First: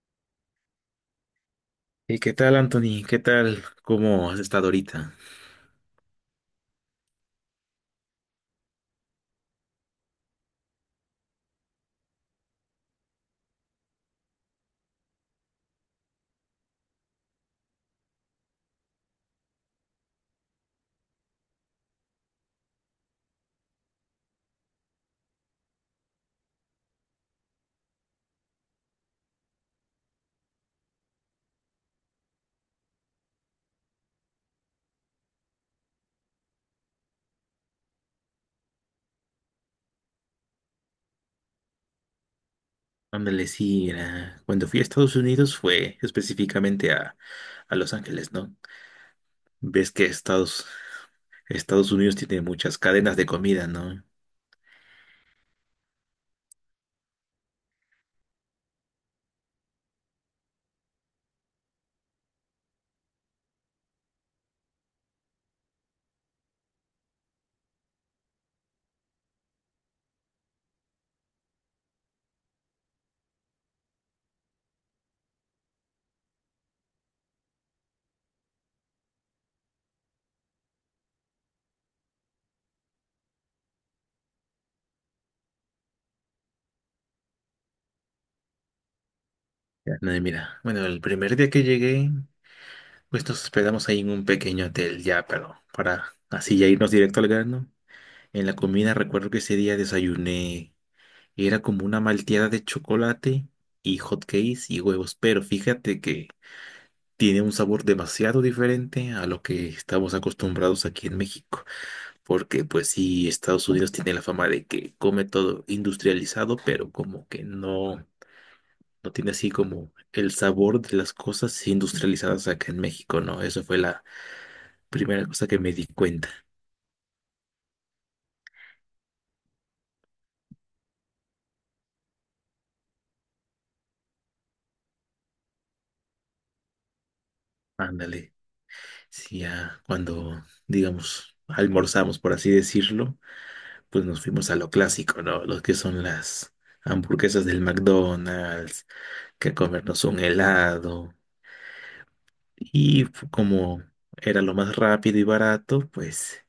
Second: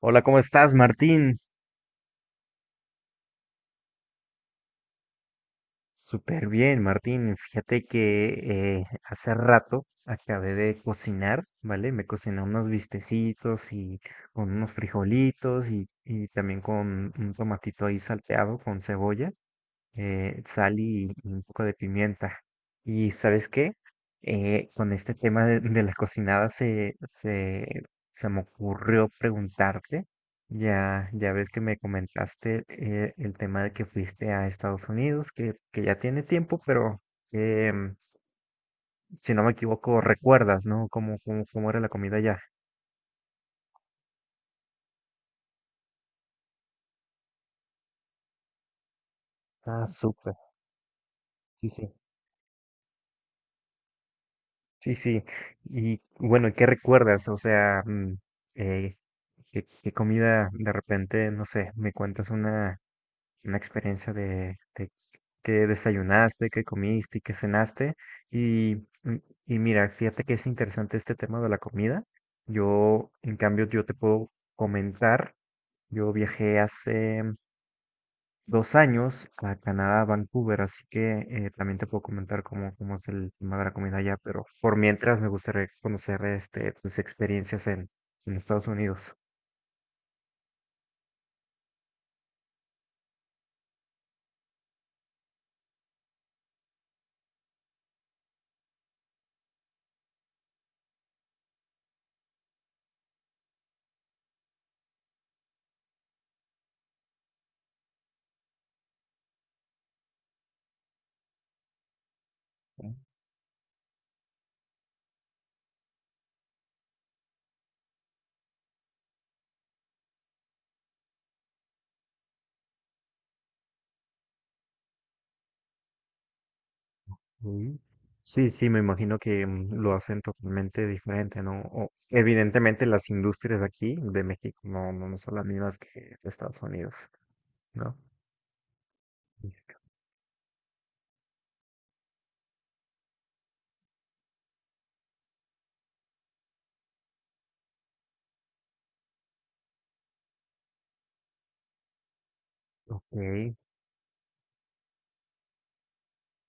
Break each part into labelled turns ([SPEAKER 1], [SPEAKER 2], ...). [SPEAKER 1] Hola, ¿cómo estás, Martín?
[SPEAKER 2] ¿Y qué tal, Anthony? ¿Qué tal? ¿Cómo has estado ahorita?
[SPEAKER 1] Súper bien, Martín. Fíjate que hace rato acabé de cocinar, ¿vale? Me cociné unos bistecitos y con unos frijolitos y también con un tomatito ahí salteado con cebolla. Eh, sal y un poco de pimienta. Y ¿sabes qué? Con este tema de la cocinada se me ocurrió preguntarte, ya ves que me comentaste el tema de que fuiste a Estados Unidos, que ya tiene tiempo, pero eh, si no me equivoco, recuerdas, ¿no? ¿Cómo, cómo, cómo era la comida allá?
[SPEAKER 2] Ándale, sí, cuando fui a Estados Unidos fue específicamente a Los Ángeles, ¿no?
[SPEAKER 1] Ah,
[SPEAKER 2] Ves que
[SPEAKER 1] súper.
[SPEAKER 2] Estados,
[SPEAKER 1] Sí, sí.
[SPEAKER 2] Estados Unidos tiene muchas cadenas de comida, ¿no?
[SPEAKER 1] Sí, sí. Y bueno, ¿qué recuerdas? O sea, eh, ¿qué, qué comida de repente, no sé, me cuentas una experiencia de qué desayunaste, qué comiste y qué cenaste? Y, mm, y mira, fíjate que es interesante este tema de la comida. Yo, en cambio, yo te puedo comentar, yo viajé hace 2 años a Canadá, a Vancouver, así que también te puedo comentar cómo, cómo es el tema de la comida allá, pero por mientras me gustaría conocer este, tus experiencias en Estados Unidos.
[SPEAKER 2] Ya. No, y mira, bueno, el primer día que llegué, pues nos hospedamos ahí en un pequeño hotel ya, pero para así ya irnos directo al grano. En la comida recuerdo que ese día desayuné, era como una malteada de chocolate y hot cakes y huevos, pero fíjate que tiene un sabor demasiado diferente a lo que estamos acostumbrados aquí en México, porque pues sí, Estados Unidos tiene la fama de que come todo industrializado, pero como que no, no tiene así como el sabor de las cosas industrializadas acá en México, ¿no? Eso fue la primera cosa que me di cuenta.
[SPEAKER 1] Ujú. Sí, sí, me imagino que lo hacen totalmente diferente, ¿no? O, evidentemente las industrias de aquí, de México, no, no son las mismas que de Estados Unidos, ¿no?
[SPEAKER 2] Ándale, sí, ya cuando, digamos, almorzamos, por así decirlo, pues nos fuimos a lo clásico, ¿no? Los que son las hamburguesas del McDonald's que comernos un helado. Y
[SPEAKER 1] Ok,
[SPEAKER 2] como era lo más rápido y barato, pues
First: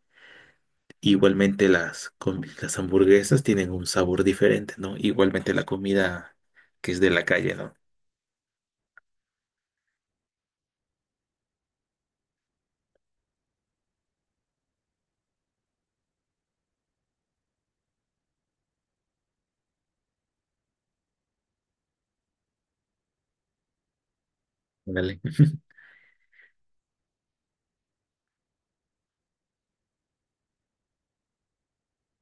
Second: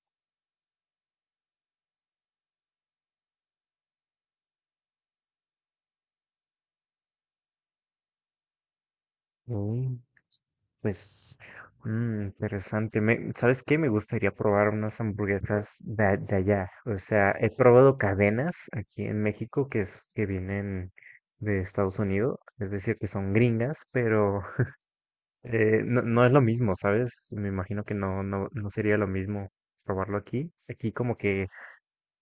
[SPEAKER 2] igualmente las hamburguesas tienen un sabor diferente, ¿no? Igualmente la comida que es de la calle, ¿no?
[SPEAKER 1] ok. Pues, interesante. Me- ¿sabes qué? Me gustaría probar unas hamburguesas de, a- de allá. O sea, he probado cadenas aquí en México que, es, que vienen de Estados Unidos, es decir, que son gringas, pero
[SPEAKER 2] Ándale.
[SPEAKER 1] no, no es lo mismo, ¿sabes? Me imagino que no, no, no sería lo mismo probarlo aquí. Aquí como que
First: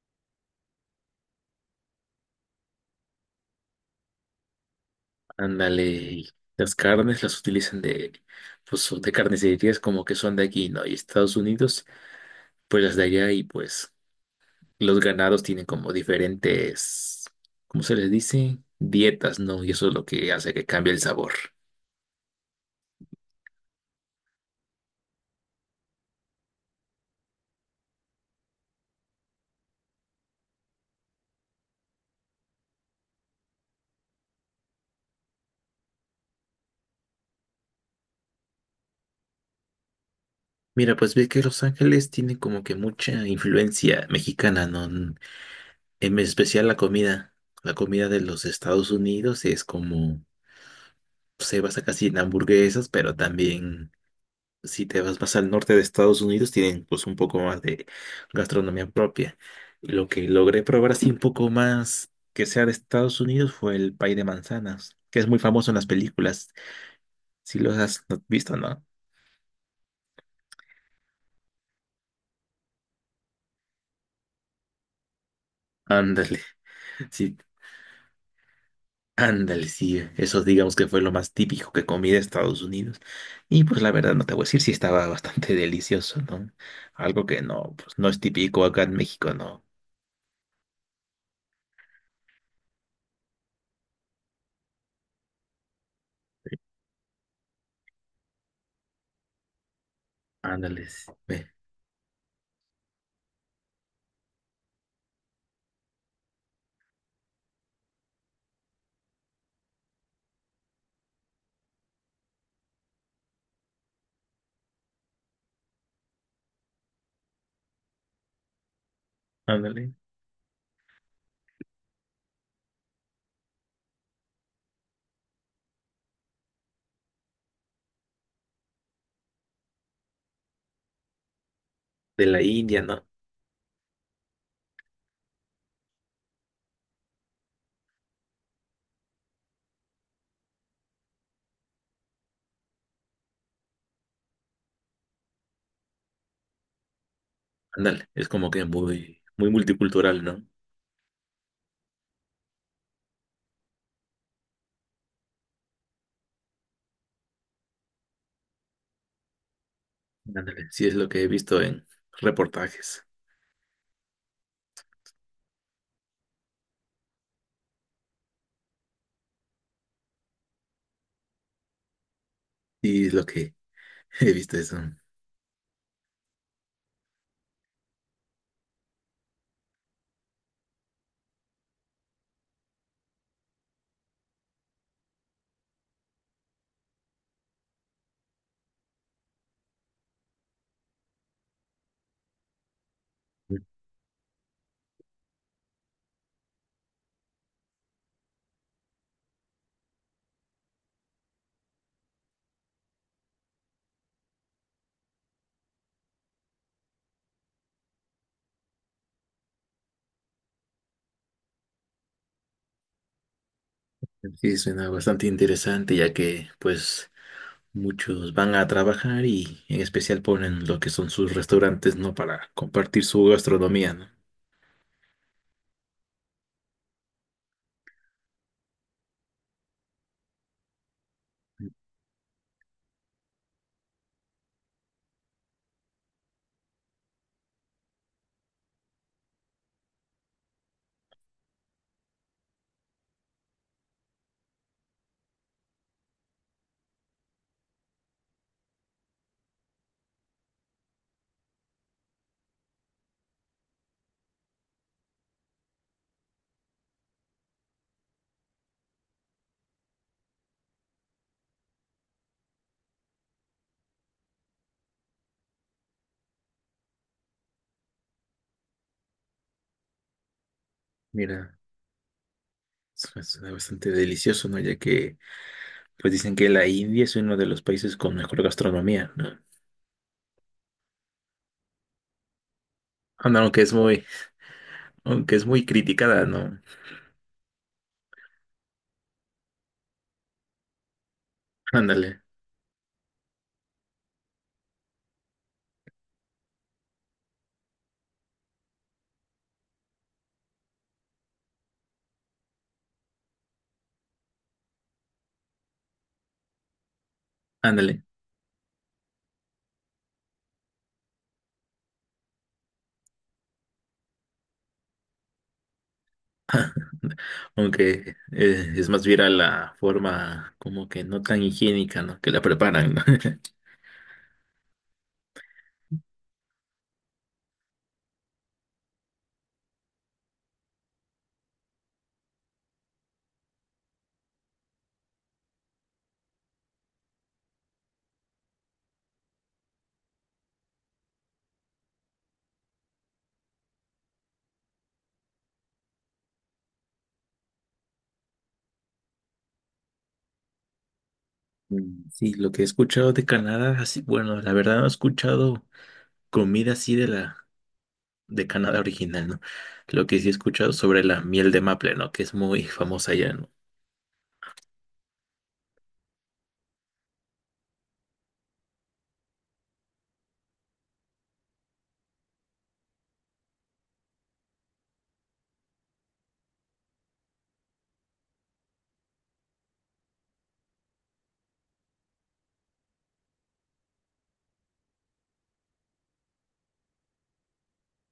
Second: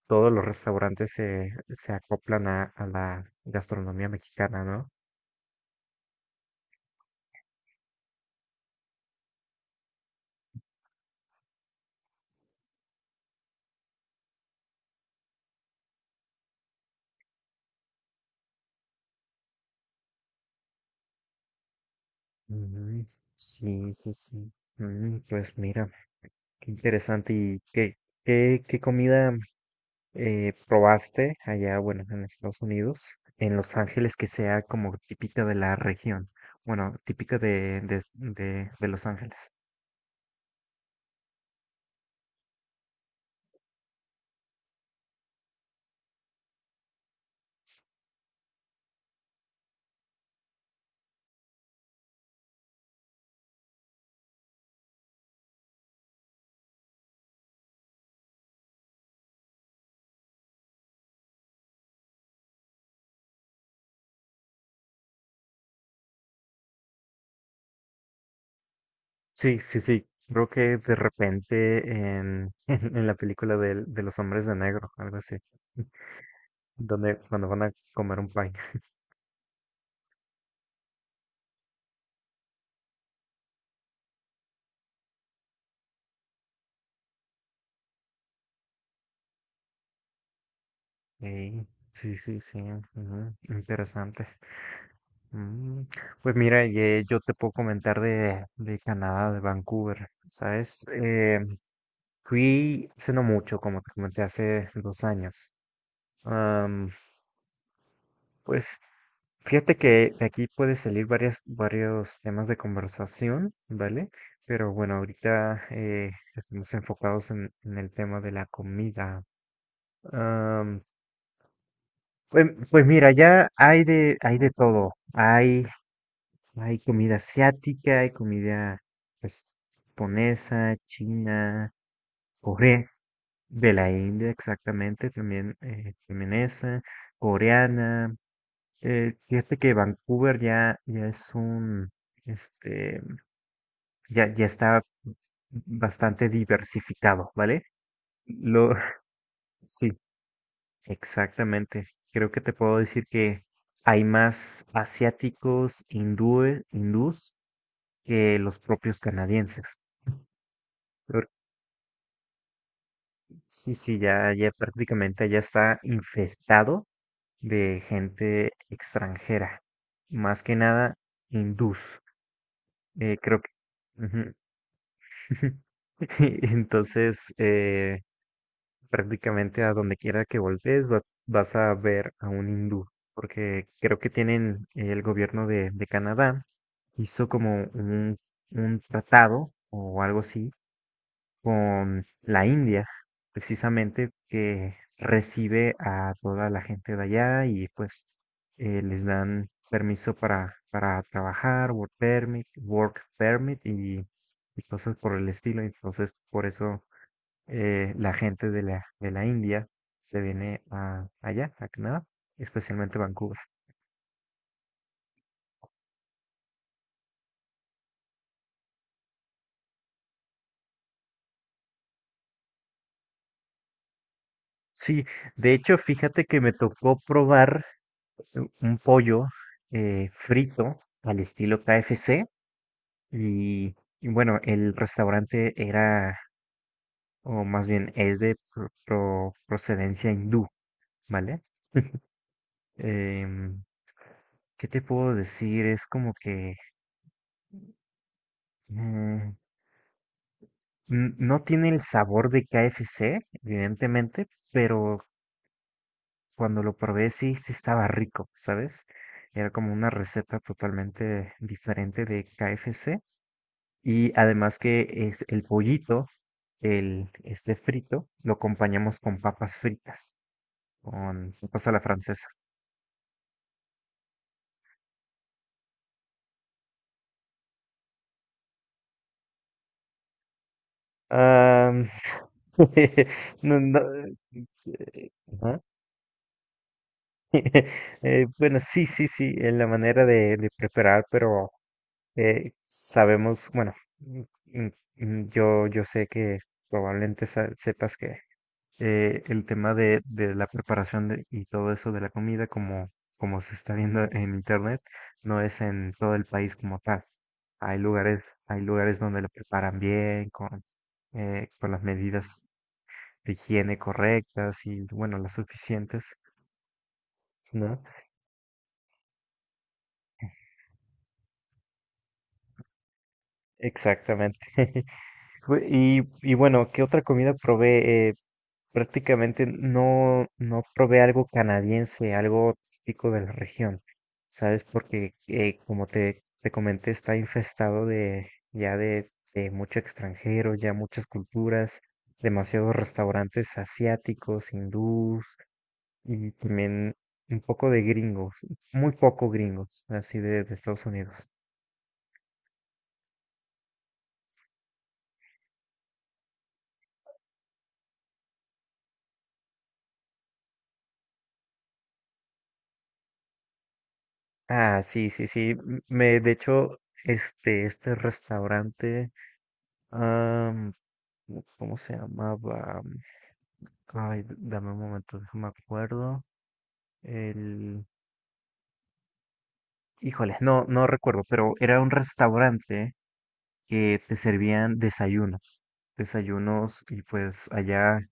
[SPEAKER 1] todos los restaurantes se acoplan a la gastronomía mexicana, ¿no?
[SPEAKER 2] Ándale. Y las carnes las utilizan de, pues, son de carnicerías como que son de aquí, ¿no? Y Estados Unidos, pues las de allá. Y pues los ganados tienen como diferentes, ¿cómo se les dice? Dietas, ¿no? Y eso es lo que hace que cambie el sabor.
[SPEAKER 1] Ujú. Sí, sí, sí. Mm, pues mira. Qué interesante. ¿Y qué, qué, qué comida probaste allá, bueno, en Estados Unidos, en Los Ángeles, que sea como típica de la región? Bueno, típica de Los Ángeles.
[SPEAKER 2] Mira, pues ve que Los Ángeles tiene como que mucha influencia mexicana, ¿no? Mm, en especial la comida. La comida de los Estados Unidos es como, se basa casi en hamburguesas, pero también si te vas más al norte de Estados Unidos, tienen pues un poco más de gastronomía propia. Lo que logré probar así un poco más que sea de Estados Unidos fue el pay de manzanas, que es muy famoso en las películas. Si los has visto, ¿no?
[SPEAKER 1] Sí, sí, sí. Creo que de repente en, en, la película del- de, los hombres de negro, algo así,
[SPEAKER 2] Ándale,
[SPEAKER 1] donde,
[SPEAKER 2] sí,
[SPEAKER 1] cuando van a comer un pie.
[SPEAKER 2] ándale, sí. Eso digamos que fue lo más típico que comí de Estados Unidos. Y pues la verdad no te voy a decir si estaba bastante delicioso, ¿no? Algo que no, pues no es típico acá en México, ¿no?
[SPEAKER 1] Ey, sí, sí, sí. Ujú, interesante. Mm, Pues mira, ye- yo te puedo comentar de Canadá, de Vancouver, ¿sabes?
[SPEAKER 2] Ándale, sí, ve,
[SPEAKER 1] Fui hace no mucho, como te comenté, hace 2 años. Am, pues fíjate que de aquí puede salir varias, varios temas de conversación, ¿vale? Pero bueno, ahorita estamos enfocados en el tema de la comida.
[SPEAKER 2] ándale.
[SPEAKER 1] Am, pues, pues mira, ya hay de todo. Hay comida asiática, hay comida pues, japonesa, china,
[SPEAKER 2] De la India,
[SPEAKER 1] corea,
[SPEAKER 2] ¿no?
[SPEAKER 1] de la India exactamente, también, también esa, coreana. Fíjate que Vancouver ya, ya es un, este, ya, ya está bastante diversificado, ¿vale?
[SPEAKER 2] Ándale, es como que
[SPEAKER 1] Lo,
[SPEAKER 2] muy, muy
[SPEAKER 1] sí,
[SPEAKER 2] multicultural, ¿no?
[SPEAKER 1] exactamente. Creo que te puedo decir que hay más asiáticos, hindúes, hindús que los propios canadienses.
[SPEAKER 2] Ándale, sí, es lo que he visto en reportajes.
[SPEAKER 1] Sí, sí, ya, ya prácticamente ya está infestado de gente extranjera, más que nada hindús.
[SPEAKER 2] Sí, es lo
[SPEAKER 1] Creo que...
[SPEAKER 2] que
[SPEAKER 1] Ujú.
[SPEAKER 2] he visto eso.
[SPEAKER 1] Entonces, prácticamente a donde quiera que voltees va- vas a ver a un hindú, porque creo que tienen el gobierno de Canadá hizo como un tratado o algo así con la India, precisamente que recibe a toda la gente de allá y pues les dan permiso para trabajar, work permit y cosas por el estilo. Entonces, por eso la gente de la India se viene a, allá, a Canadá, especialmente Vancouver.
[SPEAKER 2] Sí, suena bastante interesante, ya que pues muchos van a trabajar y en especial ponen lo que son sus restaurantes, ¿no? Para compartir su gastronomía, ¿no?
[SPEAKER 1] Sí, de hecho, fíjate que me tocó probar un pollo frito al estilo KFC. Y, y bueno, el restaurante era, o más bien es de pro- pro- procedencia hindú, ¿vale? Em, ¿qué te puedo decir? Es como que mm, n- no tiene el sabor de KFC, evidentemente, pero cuando lo probé sí, sí estaba rico, ¿sabes? Era como una receta totalmente diferente de KFC. Y además que es el pollito, el, este frito, lo acompañamos con papas fritas, con
[SPEAKER 2] Mira,
[SPEAKER 1] papas a la francesa.
[SPEAKER 2] suena bastante delicioso, ¿no? Ya que pues dicen que la India es uno de los países con mejor gastronomía, ¿no?
[SPEAKER 1] Ah,
[SPEAKER 2] Anda,
[SPEAKER 1] no,
[SPEAKER 2] aunque es
[SPEAKER 1] no,
[SPEAKER 2] muy, aunque es
[SPEAKER 1] ajá.
[SPEAKER 2] muy criticada, ¿no?
[SPEAKER 1] Bueno, sí, sí, sí, es la manera de preparar, pero
[SPEAKER 2] Ándale,
[SPEAKER 1] sabemos, bueno, mm, mm, yo, yo sé que probablemente sa- sepas que el tema de la preparación de- y todo eso de la comida, como, como se está viendo en internet, no es en todo el país como tal.
[SPEAKER 2] ándale.
[SPEAKER 1] Hay lugares donde la preparan bien, con las medidas de higiene correctas y, bueno, las suficientes, ¿no?
[SPEAKER 2] Aunque es más viral la forma como que no tan higiénica, ¿no? Que la preparan, ¿no?
[SPEAKER 1] Exactamente. Bu- Y, y bueno, ¿qué otra comida probé? Prácticamente no, no probé algo canadiense, algo típico de la región, ¿sabes? Porque como te comenté, está infestado de ya de mucho extranjero, ya muchas culturas, demasiados restaurantes asiáticos, hindús y también un poco de gringos, muy poco gringos, así de Estados Unidos.
[SPEAKER 2] Mm, sí, lo que he escuchado de Canadá, así, bueno, la verdad no he escuchado comida así de la de Canadá original, ¿no? Lo que sí he escuchado sobre la miel de maple, ¿no? Que es muy famosa allá, ¿no?
[SPEAKER 1] Ah, sí, sí, sí. m- Me, de hecho, este restaurante, am, ¿cómo cómo se llamaba? Ay, d- dame un momento, déjame acuerdo. El, híjole, no, no recuerdo, pero era un restaurante que te servían desayunos, desayunos y pues allá,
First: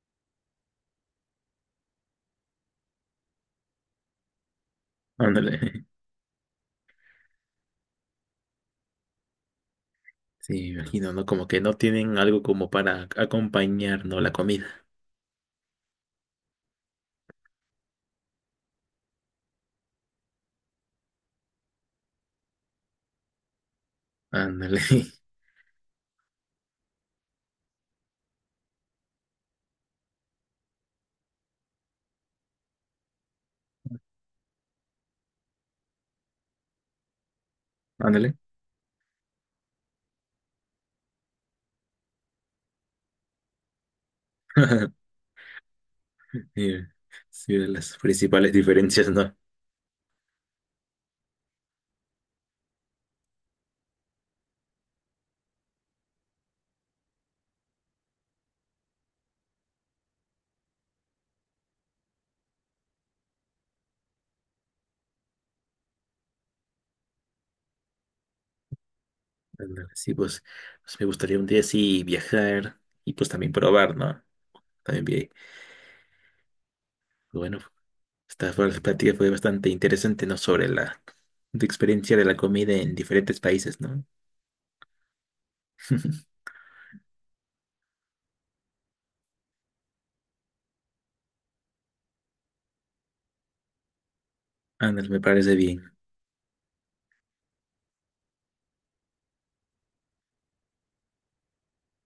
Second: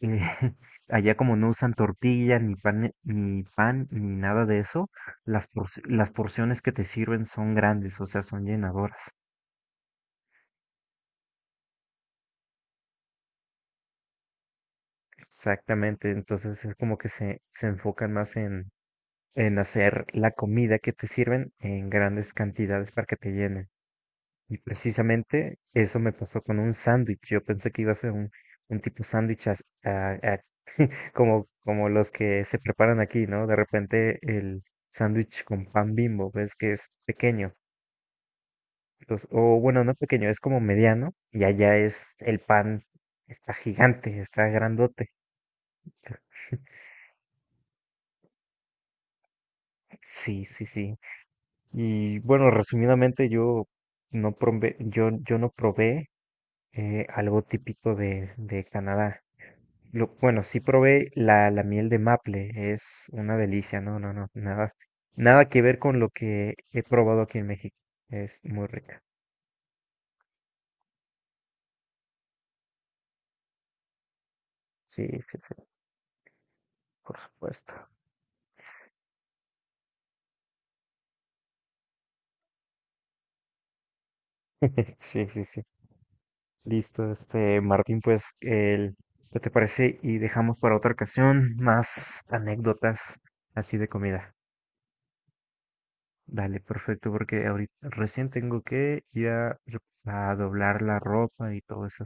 [SPEAKER 1] allá como no usan tortilla ni pan, ni pan ni nada de eso, las porci-
[SPEAKER 2] Ándale.
[SPEAKER 1] las porciones que te sirven son grandes, o sea, son llenadoras.
[SPEAKER 2] Sí, me imagino, ¿no? Como que no tienen algo como para acompañar, ¿no? La comida.
[SPEAKER 1] Exactamente, entonces es como que se enfocan más en hacer la comida que te sirven en grandes cantidades para que te llenen. Y
[SPEAKER 2] Ándale.
[SPEAKER 1] precisamente eso me pasó con un sándwich. Yo pensé que iba a ser un tipo sándwich as- a- como, como los que se preparan aquí, ¿no? De repente el sándwich con pan Bimbo, ves que es pequeño.
[SPEAKER 2] Ándale.
[SPEAKER 1] Entonces, o bueno, no pequeño, es como mediano y allá es el pan, está gigante, está grandote.
[SPEAKER 2] Sí, sí, de las principales diferencias, ¿no?
[SPEAKER 1] Sí, sí, sí. Y bueno, resumidamente, yo no probé, yo no probé algo típico de Canadá. Lo- bueno, sí probé la, la miel de maple, es una delicia, no, no, no, nada, nada que ver con lo que he probado aquí en México. Es muy rica.
[SPEAKER 2] Ándale, sí, pues, pues me gustaría un día así viajar y pues también probar, ¿no? También
[SPEAKER 1] Sí,
[SPEAKER 2] vi,
[SPEAKER 1] sí, sí, por
[SPEAKER 2] pues, bueno,
[SPEAKER 1] supuesto.
[SPEAKER 2] la plática fue bastante interesante, ¿no? Sobre la, tu experiencia de la comida en diferentes países, ¿no?
[SPEAKER 1] Sí, sí, sí. Listo, este, Martín, pues, el, ¿qué te parece? Y dejamos para otra ocasión más anécdotas así de comida.
[SPEAKER 2] Ándale, me parece bien.
[SPEAKER 1] Dale, perfecto, porque ahorita recién tengo que ir a doblar la ropa y todo eso,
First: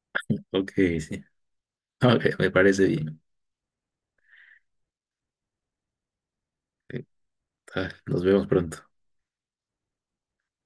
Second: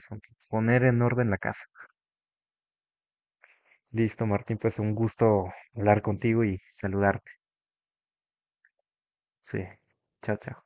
[SPEAKER 2] Ok,
[SPEAKER 1] poner en
[SPEAKER 2] sí.
[SPEAKER 1] orden la casa.
[SPEAKER 2] Ok, me parece bien.
[SPEAKER 1] Listo, Martín, pues un gusto hablar contigo y
[SPEAKER 2] Ok,
[SPEAKER 1] saludarte.
[SPEAKER 2] ah, nos vemos pronto.
[SPEAKER 1] Sí, chao, chao.